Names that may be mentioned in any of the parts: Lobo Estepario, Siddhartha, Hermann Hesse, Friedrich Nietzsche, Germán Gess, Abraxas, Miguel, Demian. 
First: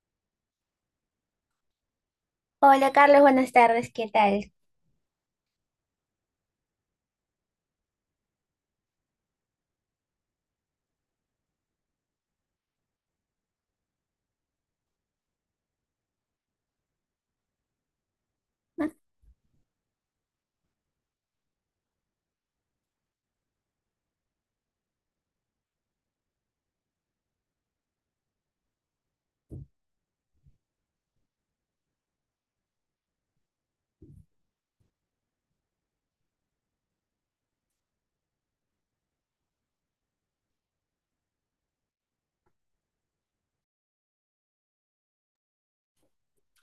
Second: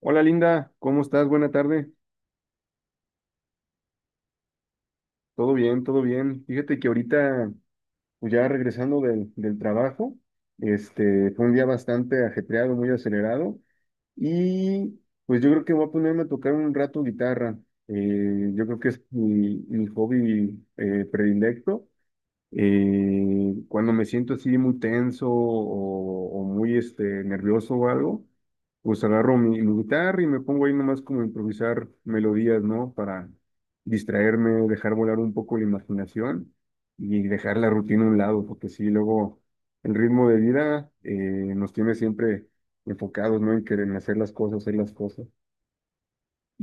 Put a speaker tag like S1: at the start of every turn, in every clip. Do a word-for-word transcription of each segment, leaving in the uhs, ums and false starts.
S1: Hola Linda, ¿cómo estás? Buena tarde.
S2: Hola Carlos, buenas tardes, ¿qué tal?
S1: Todo bien, todo bien. Fíjate que ahorita, pues ya regresando del, del trabajo, este, fue un día bastante ajetreado, muy acelerado, y pues yo creo que voy a ponerme a tocar un rato guitarra. Eh, yo creo que es mi, mi hobby eh, predilecto. Eh, cuando me siento así muy tenso o, o muy este, nervioso o algo, pues agarro mi, mi guitarra y me pongo ahí nomás como a improvisar melodías, ¿no? Para distraerme, dejar volar un poco la imaginación y dejar la rutina a un lado, porque sí, luego el ritmo de vida eh, nos tiene siempre enfocados, ¿no? En querer hacer las cosas, hacer las cosas.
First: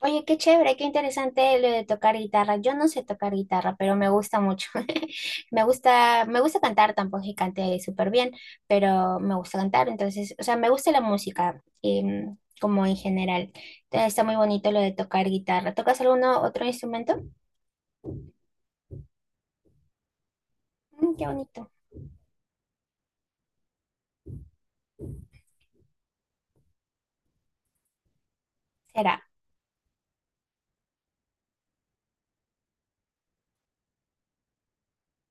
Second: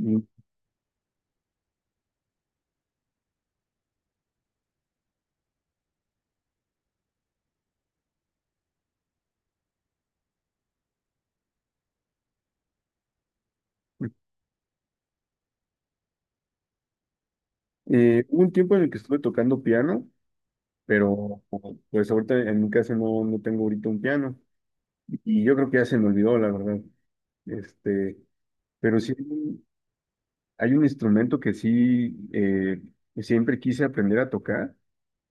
S2: Oye, qué chévere, qué interesante lo de tocar guitarra. Yo no sé tocar guitarra, pero me gusta mucho. Me gusta, me gusta cantar, tampoco es que cante súper bien, pero me gusta cantar, entonces, o sea, me gusta la música, em, como en general. Entonces, está muy bonito lo de tocar guitarra. ¿Tocas alguno otro instrumento?
S1: eh, Hubo un tiempo en el que estuve tocando piano,
S2: Mm, qué
S1: pero
S2: bonito.
S1: pues ahorita en mi casa no, no tengo ahorita un piano y yo creo que ya se me olvidó, la verdad. Este, pero sí
S2: Será.
S1: hay un hay un instrumento que sí eh, que siempre quise aprender a tocar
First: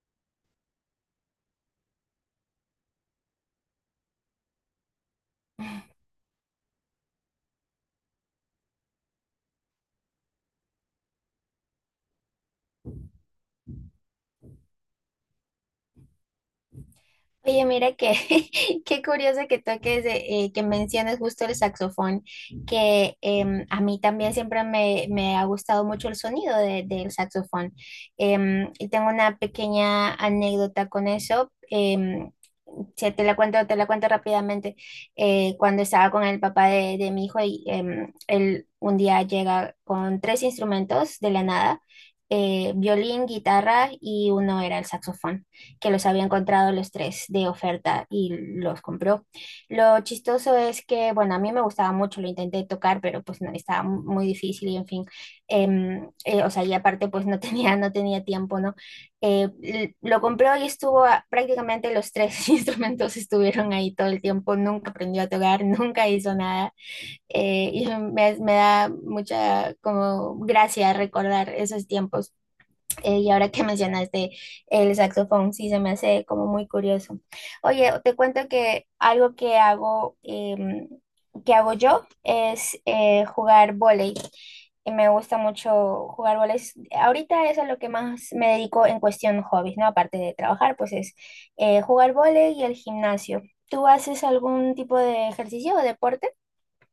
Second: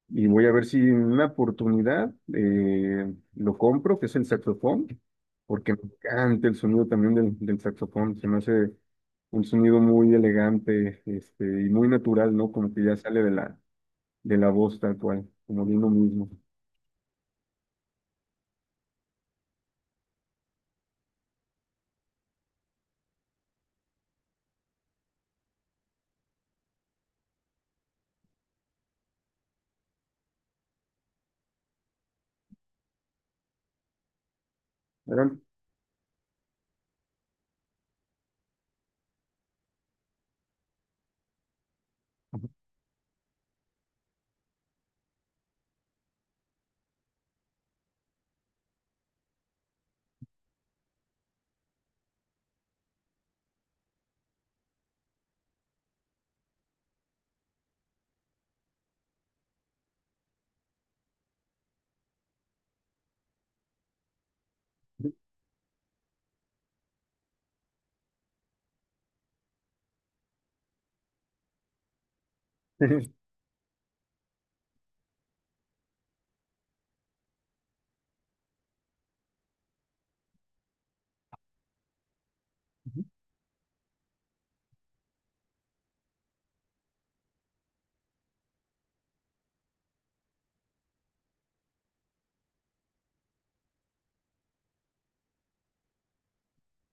S1: y voy a ver si en una oportunidad eh, lo compro, que es el saxofón, porque me encanta el sonido también del, del saxofón, se me hace un sonido muy elegante este, y muy natural, ¿no? Como que ya sale de la, de la voz tal cual, como de uno mismo.
S2: Oye, mira que qué curioso que toques, eh, que menciones justo el saxofón, que em, a mí también siempre me, me ha gustado mucho el sonido de- del saxofón. Em, y tengo una pequeña anécdota con eso. em, se- te la cuento, te la cuento rápidamente.
S1: ¿Verdad?
S2: Eh, cuando estaba con el papá de, de mi hijo, y, em, él un día llega con tres instrumentos de la nada, eh, violín, guitarra y uno era el saxofón que los había encontrado los tres de oferta y los compró. Lo chistoso es que, bueno, a mí me gustaba mucho, lo intenté tocar, pero pues no, estaba mu- muy difícil y en fin, em, eh, o sea, y aparte pues no tenía, no tenía tiempo, ¿no? Eh, l- lo compró y estuvo a- prácticamente los tres instrumentos estuvieron ahí todo el tiempo, nunca aprendió a tocar, nunca hizo nada. Eh, y me, me da mucha como gracia recordar esos tiempos. Eh, y ahora que mencionaste el saxofón, sí, se me hace como muy curioso. Oye, te cuento que algo que hago, em, que hago yo es eh, jugar vóley. Y me gusta mucho jugar vóley. Es- Ahorita es a lo que más me dedico en cuestión hobbies, ¿no? Aparte de trabajar, pues es eh, jugar vóley y el gimnasio. ¿Tú haces algún tipo de ejercicio o deporte?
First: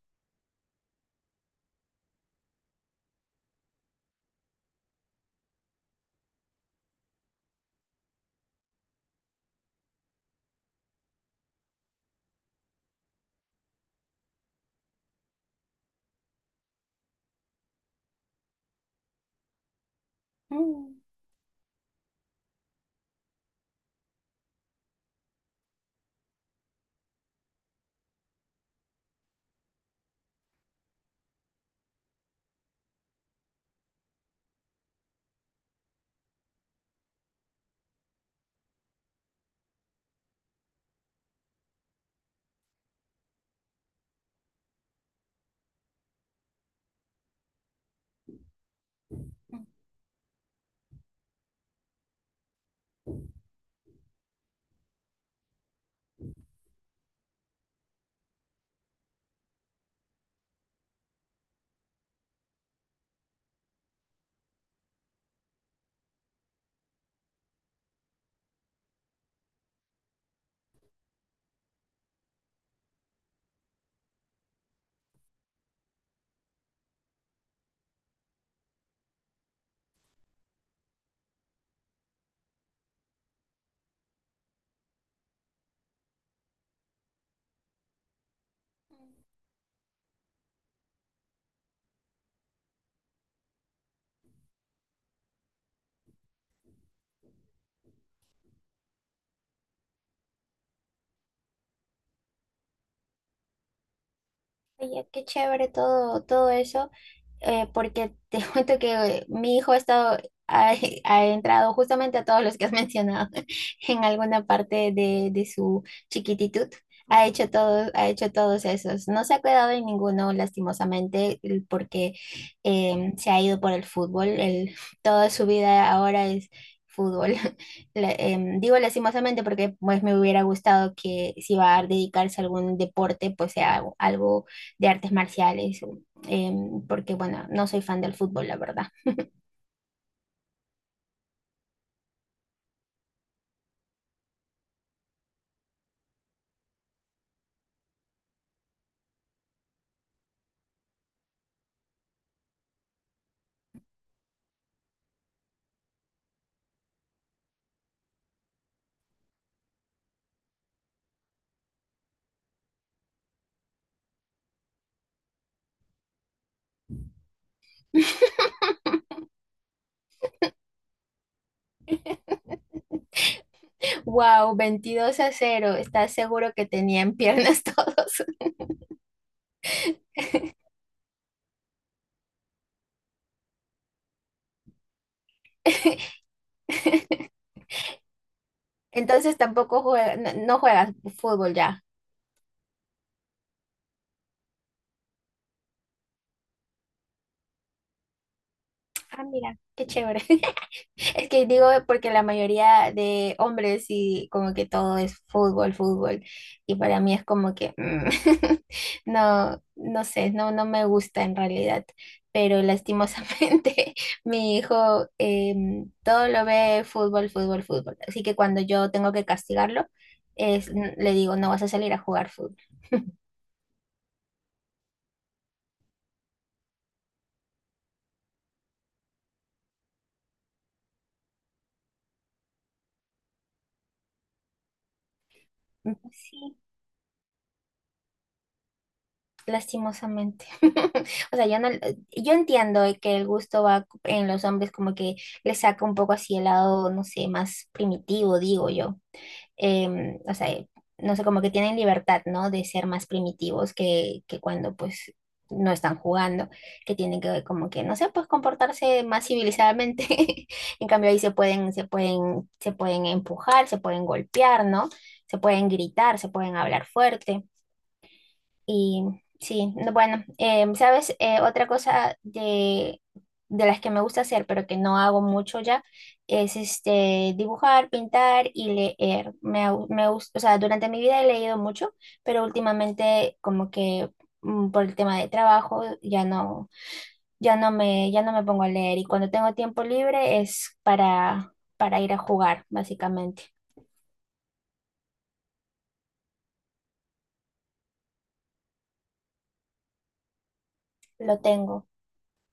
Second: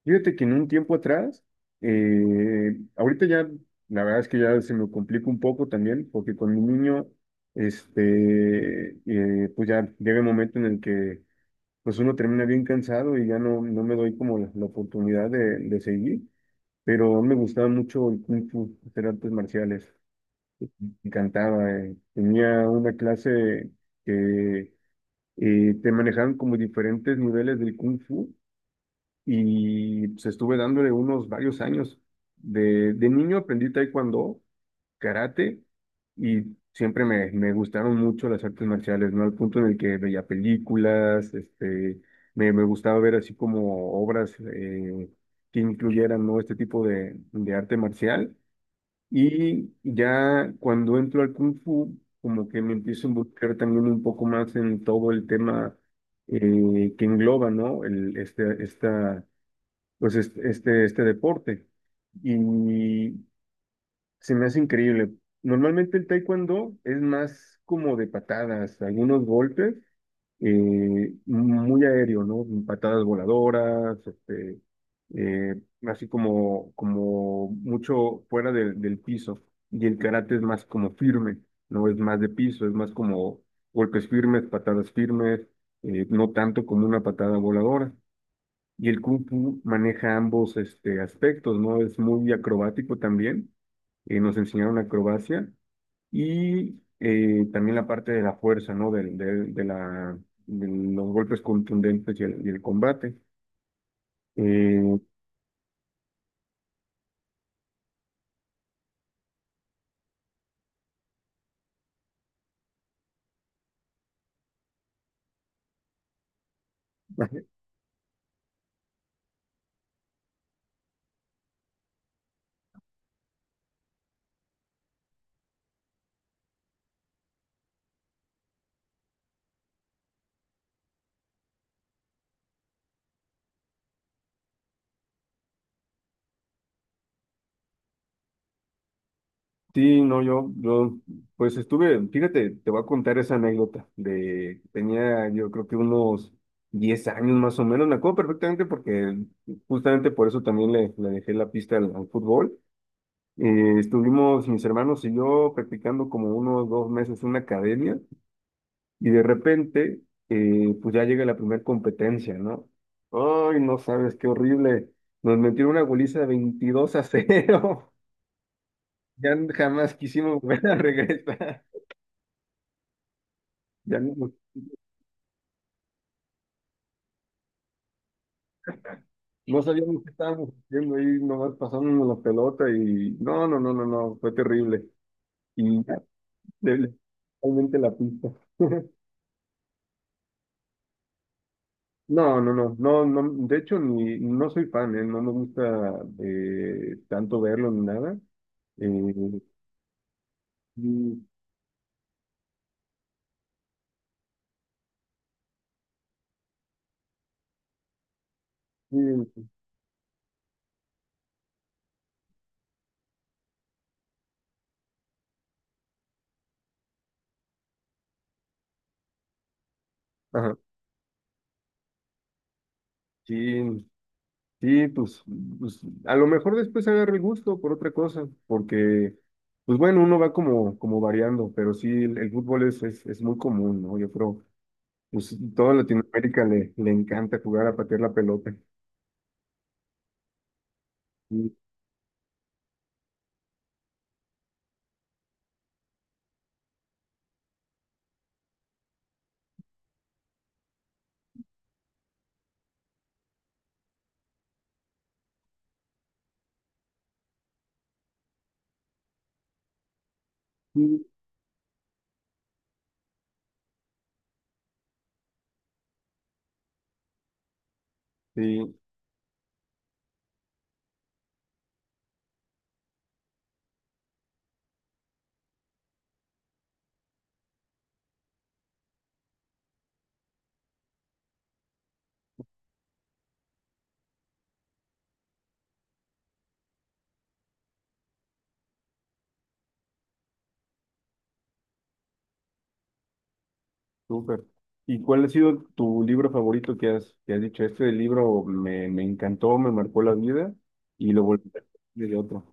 S1: Fíjate que en un tiempo atrás, eh, ahorita ya, la verdad es que ya se me complica un poco también, porque con mi niño, este, eh, pues ya llega el momento en el que pues uno termina bien cansado y ya no, no me doy como la, la oportunidad de, de seguir, pero me gustaba mucho el Kung Fu, hacer artes marciales, me
S2: Mm.
S1: encantaba, eh. Tenía una clase que eh, te manejaban como diferentes niveles del Kung Fu y pues estuve dándole unos varios años. De, de niño aprendí taekwondo, karate y siempre me, me gustaron mucho las artes marciales, ¿no? Al punto en el que veía películas, este, me, me gustaba ver así como obras eh, que incluyeran, ¿no? Este tipo de, de arte marcial. Y ya cuando entro al kung fu, como que me empiezo a involucrar también un poco más en todo el tema eh, que engloba, ¿no? El, este, esta pues este, este, este deporte. Y se me hace increíble. Normalmente el taekwondo es más como de patadas, algunos golpes, eh, muy aéreo, ¿no? Patadas voladoras, este, eh, así como, como mucho fuera del, del piso. Y el karate es más como firme, ¿no? Es más de piso, es más como golpes firmes, patadas firmes, eh, no tanto como una patada voladora. Y el Kung Fu maneja ambos este, aspectos, ¿no? Es muy acrobático también, eh, nos enseñaron acrobacia y eh, también la parte de la fuerza, ¿no? Del- del- de, la, de los golpes contundentes y el, y el combate. Eh,
S2: Oye, qué chévere todo, todo eso. Eh, porque te cuento que mi hijo ha estado, ha, ha entrado justamente a todos los que has mencionado en alguna parte de, de su chiquititud. Ha hecho todos, ha hecho todos esos. No se ha quedado en ninguno, lastimosamente, el- porque eh, se ha ido por el fútbol. El, toda su vida ahora es fútbol. La- em, digo lastimosamente porque pues me hubiera gustado que si va a dedicarse a algún deporte, pues sea algo algo de artes marciales, em, porque bueno, no soy fan del fútbol, la verdad.
S1: sí, no, yo, yo, pues estuve, fíjate, te voy a contar esa anécdota de, tenía yo creo que unos diez años más o menos, me acuerdo perfectamente porque justamente por eso también le, le dejé la pista al al fútbol. Eh, estuvimos mis hermanos y yo practicando como unos dos meses en una academia y de repente, eh, pues ya llega la primera competencia, ¿no? Ay, no sabes, qué horrible. Nos metieron una goliza de veintidós a cero. Ya jamás quisimos volver a regresar. Ya no,
S2: Wow, veintidós a cero. ¿Estás seguro que tenían piernas todos?
S1: no sabíamos qué estábamos haciendo ahí, nomás pasándonos la pelota y no, no, no, no, no, fue terrible. Y ya, le- le- realmente la pista.
S2: Entonces tampoco juega- no, no juegas fútbol ya.
S1: No, no, no, no, no, de hecho ni, no soy fan, ¿eh? No me gusta eh, tanto verlo ni nada. Eh,
S2: Ah, mira, qué chévere.
S1: sí,
S2: Es que digo porque la mayoría de hombres y como que todo es fútbol, fútbol. Y para mí es como que mm,
S1: sí,
S2: no, no sé, no, no me gusta en realidad. Pero lastimosamente mi hijo, em, todo lo ve fútbol, fútbol, fútbol. Así que cuando yo tengo que castigarlo,
S1: ajá,
S2: es, n- le digo, no vas a salir a jugar fútbol.
S1: sí, sí, pues, pues, a lo mejor después agarro el gusto por otra cosa, porque, pues bueno, uno va como, como variando, pero sí, el, el fútbol es, es, es muy común, ¿no? Yo creo, pues toda Latinoamérica
S2: Sí,
S1: le, le encanta jugar a patear la pelota.
S2: lastimosamente. O sea,
S1: Sí,
S2: yo no, yo entiendo que el gusto va en los hombres como que le saca un poco así el lado, no sé, más primitivo, digo yo. Em, o sea, no sé, como que tienen libertad, ¿no? De ser más primitivos que, que cuando pues no están jugando, que tienen que como que, no sé, pues comportarse más civilizadamente. En
S1: sí,
S2: cambio ahí se pueden, se pueden, se pueden empujar, se pueden golpear, ¿no? Se pueden gritar, se pueden hablar fuerte.
S1: sí.
S2: Y sí, no, bueno, em, ¿sabes? Eh, otra cosa de, de las que me gusta hacer, pero que no hago mucho ya, es este, dibujar, pintar y leer. Me, au- me, gus- O sea, durante mi vida he leído mucho, pero últimamente como que mm, por el tema de trabajo ya no, ya no me, ya no me pongo a leer. Y cuando tengo tiempo libre es para, para ir a jugar, básicamente.
S1: Súper. ¿Y cuál ha sido tu libro favorito que has, que has dicho? Este libro me, me encantó, me marcó la vida y lo
S2: Lo
S1: volví a
S2: tengo.
S1: leer de otro.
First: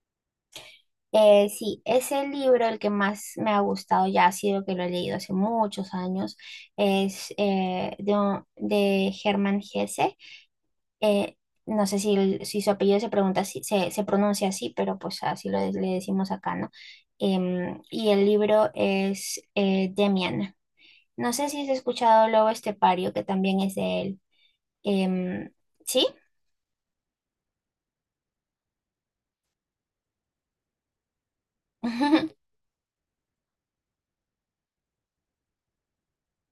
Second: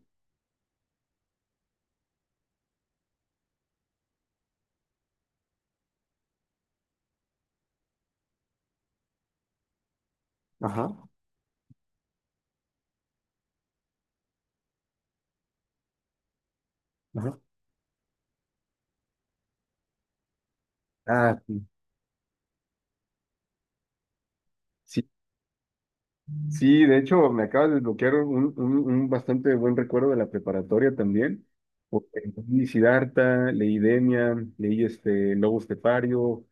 S2: Eh, sí, es el libro el que más me ha gustado, ya ha sido que lo he leído hace muchos años, es eh, de, un- de Hermann Hesse.
S1: Ajá,
S2: Eh, no sé si, el- si su apellido se pregunta así- se, se pronuncia así, pero pues así lo, le decimos acá, ¿no?
S1: ajá.
S2: Em, y el libro es eh, Demian. No
S1: Ah,
S2: sé si
S1: sí.
S2: has escuchado Lobo Estepario, que también es de él.
S1: Sí,
S2: Em, ¿Sí?
S1: sí, de hecho me acabas de desbloquear un, un, un bastante buen recuerdo de la preparatoria también. Porque leí Siddhartha, leí Demian, leí este Lobo Estepario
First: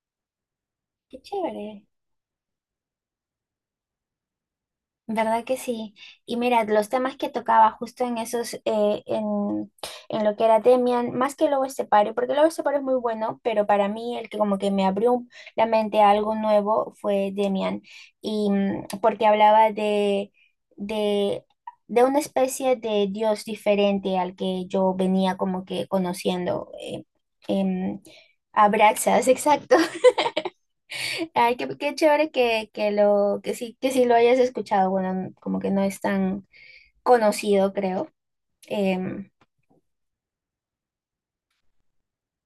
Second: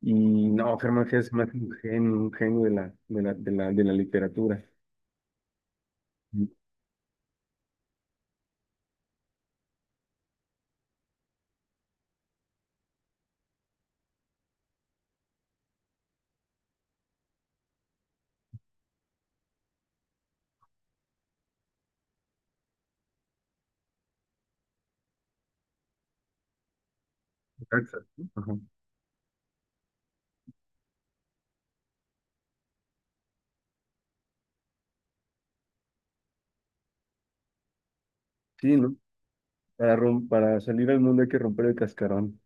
S1: y no, Germán
S2: Qué
S1: Gess es más un
S2: chévere.
S1: genio, un genio de la, de la, de la, de la literatura.
S2: ¿Verdad que sí? Y mira, los temas que tocaba justo en esos, eh, en, en lo que era Demian, más que Lobo Estepario, porque Lobo Estepario es muy bueno, pero para mí el que como que me abrió la mente a algo nuevo fue Demian, y mm, porque hablaba de, de, de una especie de Dios diferente al que yo venía como que conociendo. eh, em,
S1: Exacto. Ajá.
S2: Abraxas, exacto. Ay, qué, qué chévere que, que lo, que sí, que sí lo hayas escuchado. Bueno, n- como que no es tan conocido, creo.
S1: Sí, ¿no?
S2: Em,
S1: Para, rom- para salir al mundo hay que romper el cascarón.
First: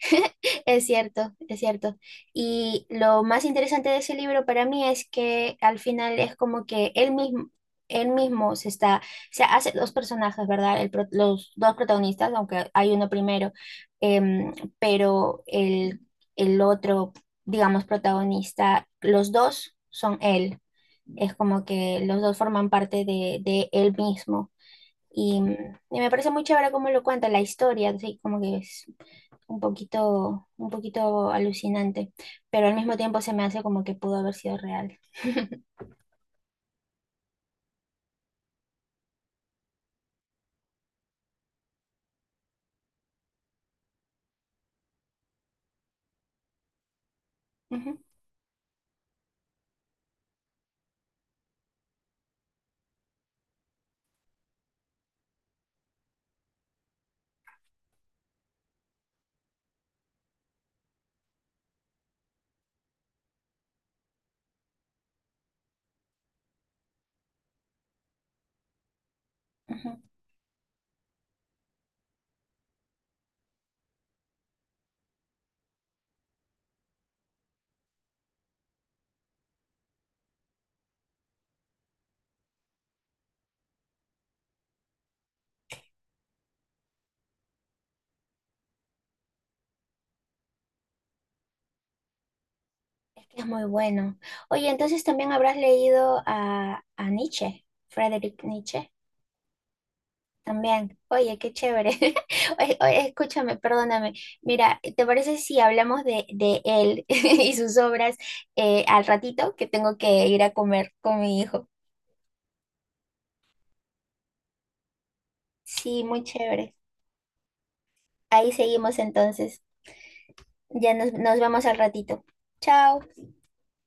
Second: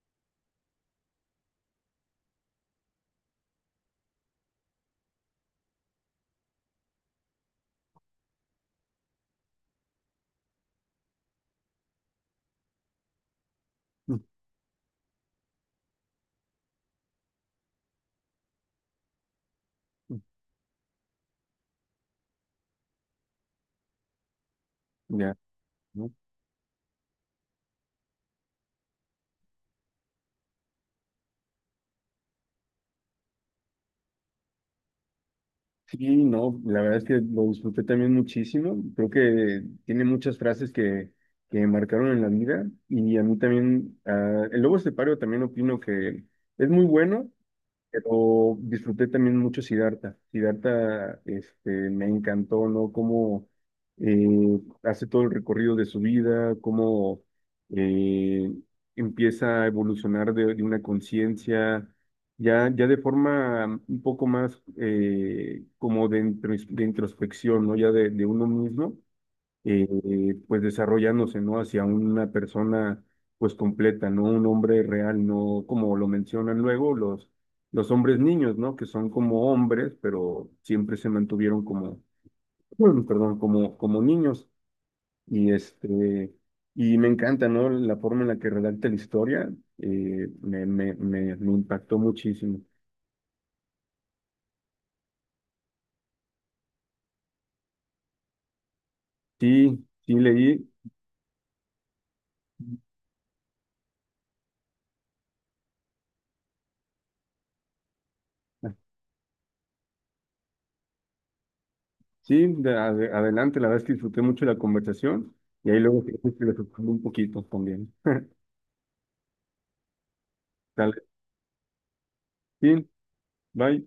S2: es cierto, es cierto. Y lo más interesante de ese libro para mí es que al final es como que él mismo, él mismo se está, se hace dos personajes, ¿verdad? El pro- los dos protagonistas, aunque hay uno primero, em, pero el, el otro, digamos, protagonista, los dos son él. Es como que los dos forman parte de, de él mismo.
S1: Ya,
S2: Y, y me
S1: ¿no?
S2: parece muy chévere cómo lo cuenta la historia, así como que es un poquito, un poquito alucinante, pero al mismo tiempo se me hace como que pudo haber sido real.
S1: Sí, no, la verdad es que lo disfruté también muchísimo. Creo que tiene muchas frases que, que me marcaron en la vida. Y a mí también, ah, el Lobo Estepario también opino que es muy bueno.
S2: Ujú,
S1: Pero disfruté también mucho Siddhartha. Siddhartha, este, me encantó, ¿no? Cómo eh, hace todo el recorrido de su vida, cómo eh, empieza a evolucionar de, de una conciencia, ya, ya de forma un poco más eh, como de, intros- de introspección, ¿no? Ya de, de uno mismo eh,
S2: ujú.
S1: eh, pues desarrollándose, ¿no? Hacia una persona pues completa, ¿no? Un hombre real, no como lo mencionan luego los, los hombres niños, ¿no? Que son como hombres, pero siempre se mantuvieron como, bueno, perdón, como, como niños. Y este, y me encanta, ¿no? La forma en la que redacta la historia, eh, me, me, me, me impactó muchísimo.
S2: Es que es muy bueno. Oye, entonces también habrás leído a, a Nietzsche, Friedrich Nietzsche,
S1: Sí, sí leí.
S2: también. Oye, qué chévere. Oye, oye, escúchame, perdóname. Mira, ¿te parece si hablamos de, de él y sus obras eh, al ratito, que tengo que ir a comer con mi hijo?
S1: Sí, de- ade- adelante, la verdad es que disfruté mucho la conversación y ahí luego
S2: Sí,
S1: si
S2: muy
S1: gustas, le
S2: chévere.
S1: un poquito también.
S2: Ahí seguimos entonces. Ya
S1: Dale,
S2: nos, nos vemos al ratito.
S1: sí,
S2: Chao.
S1: bye.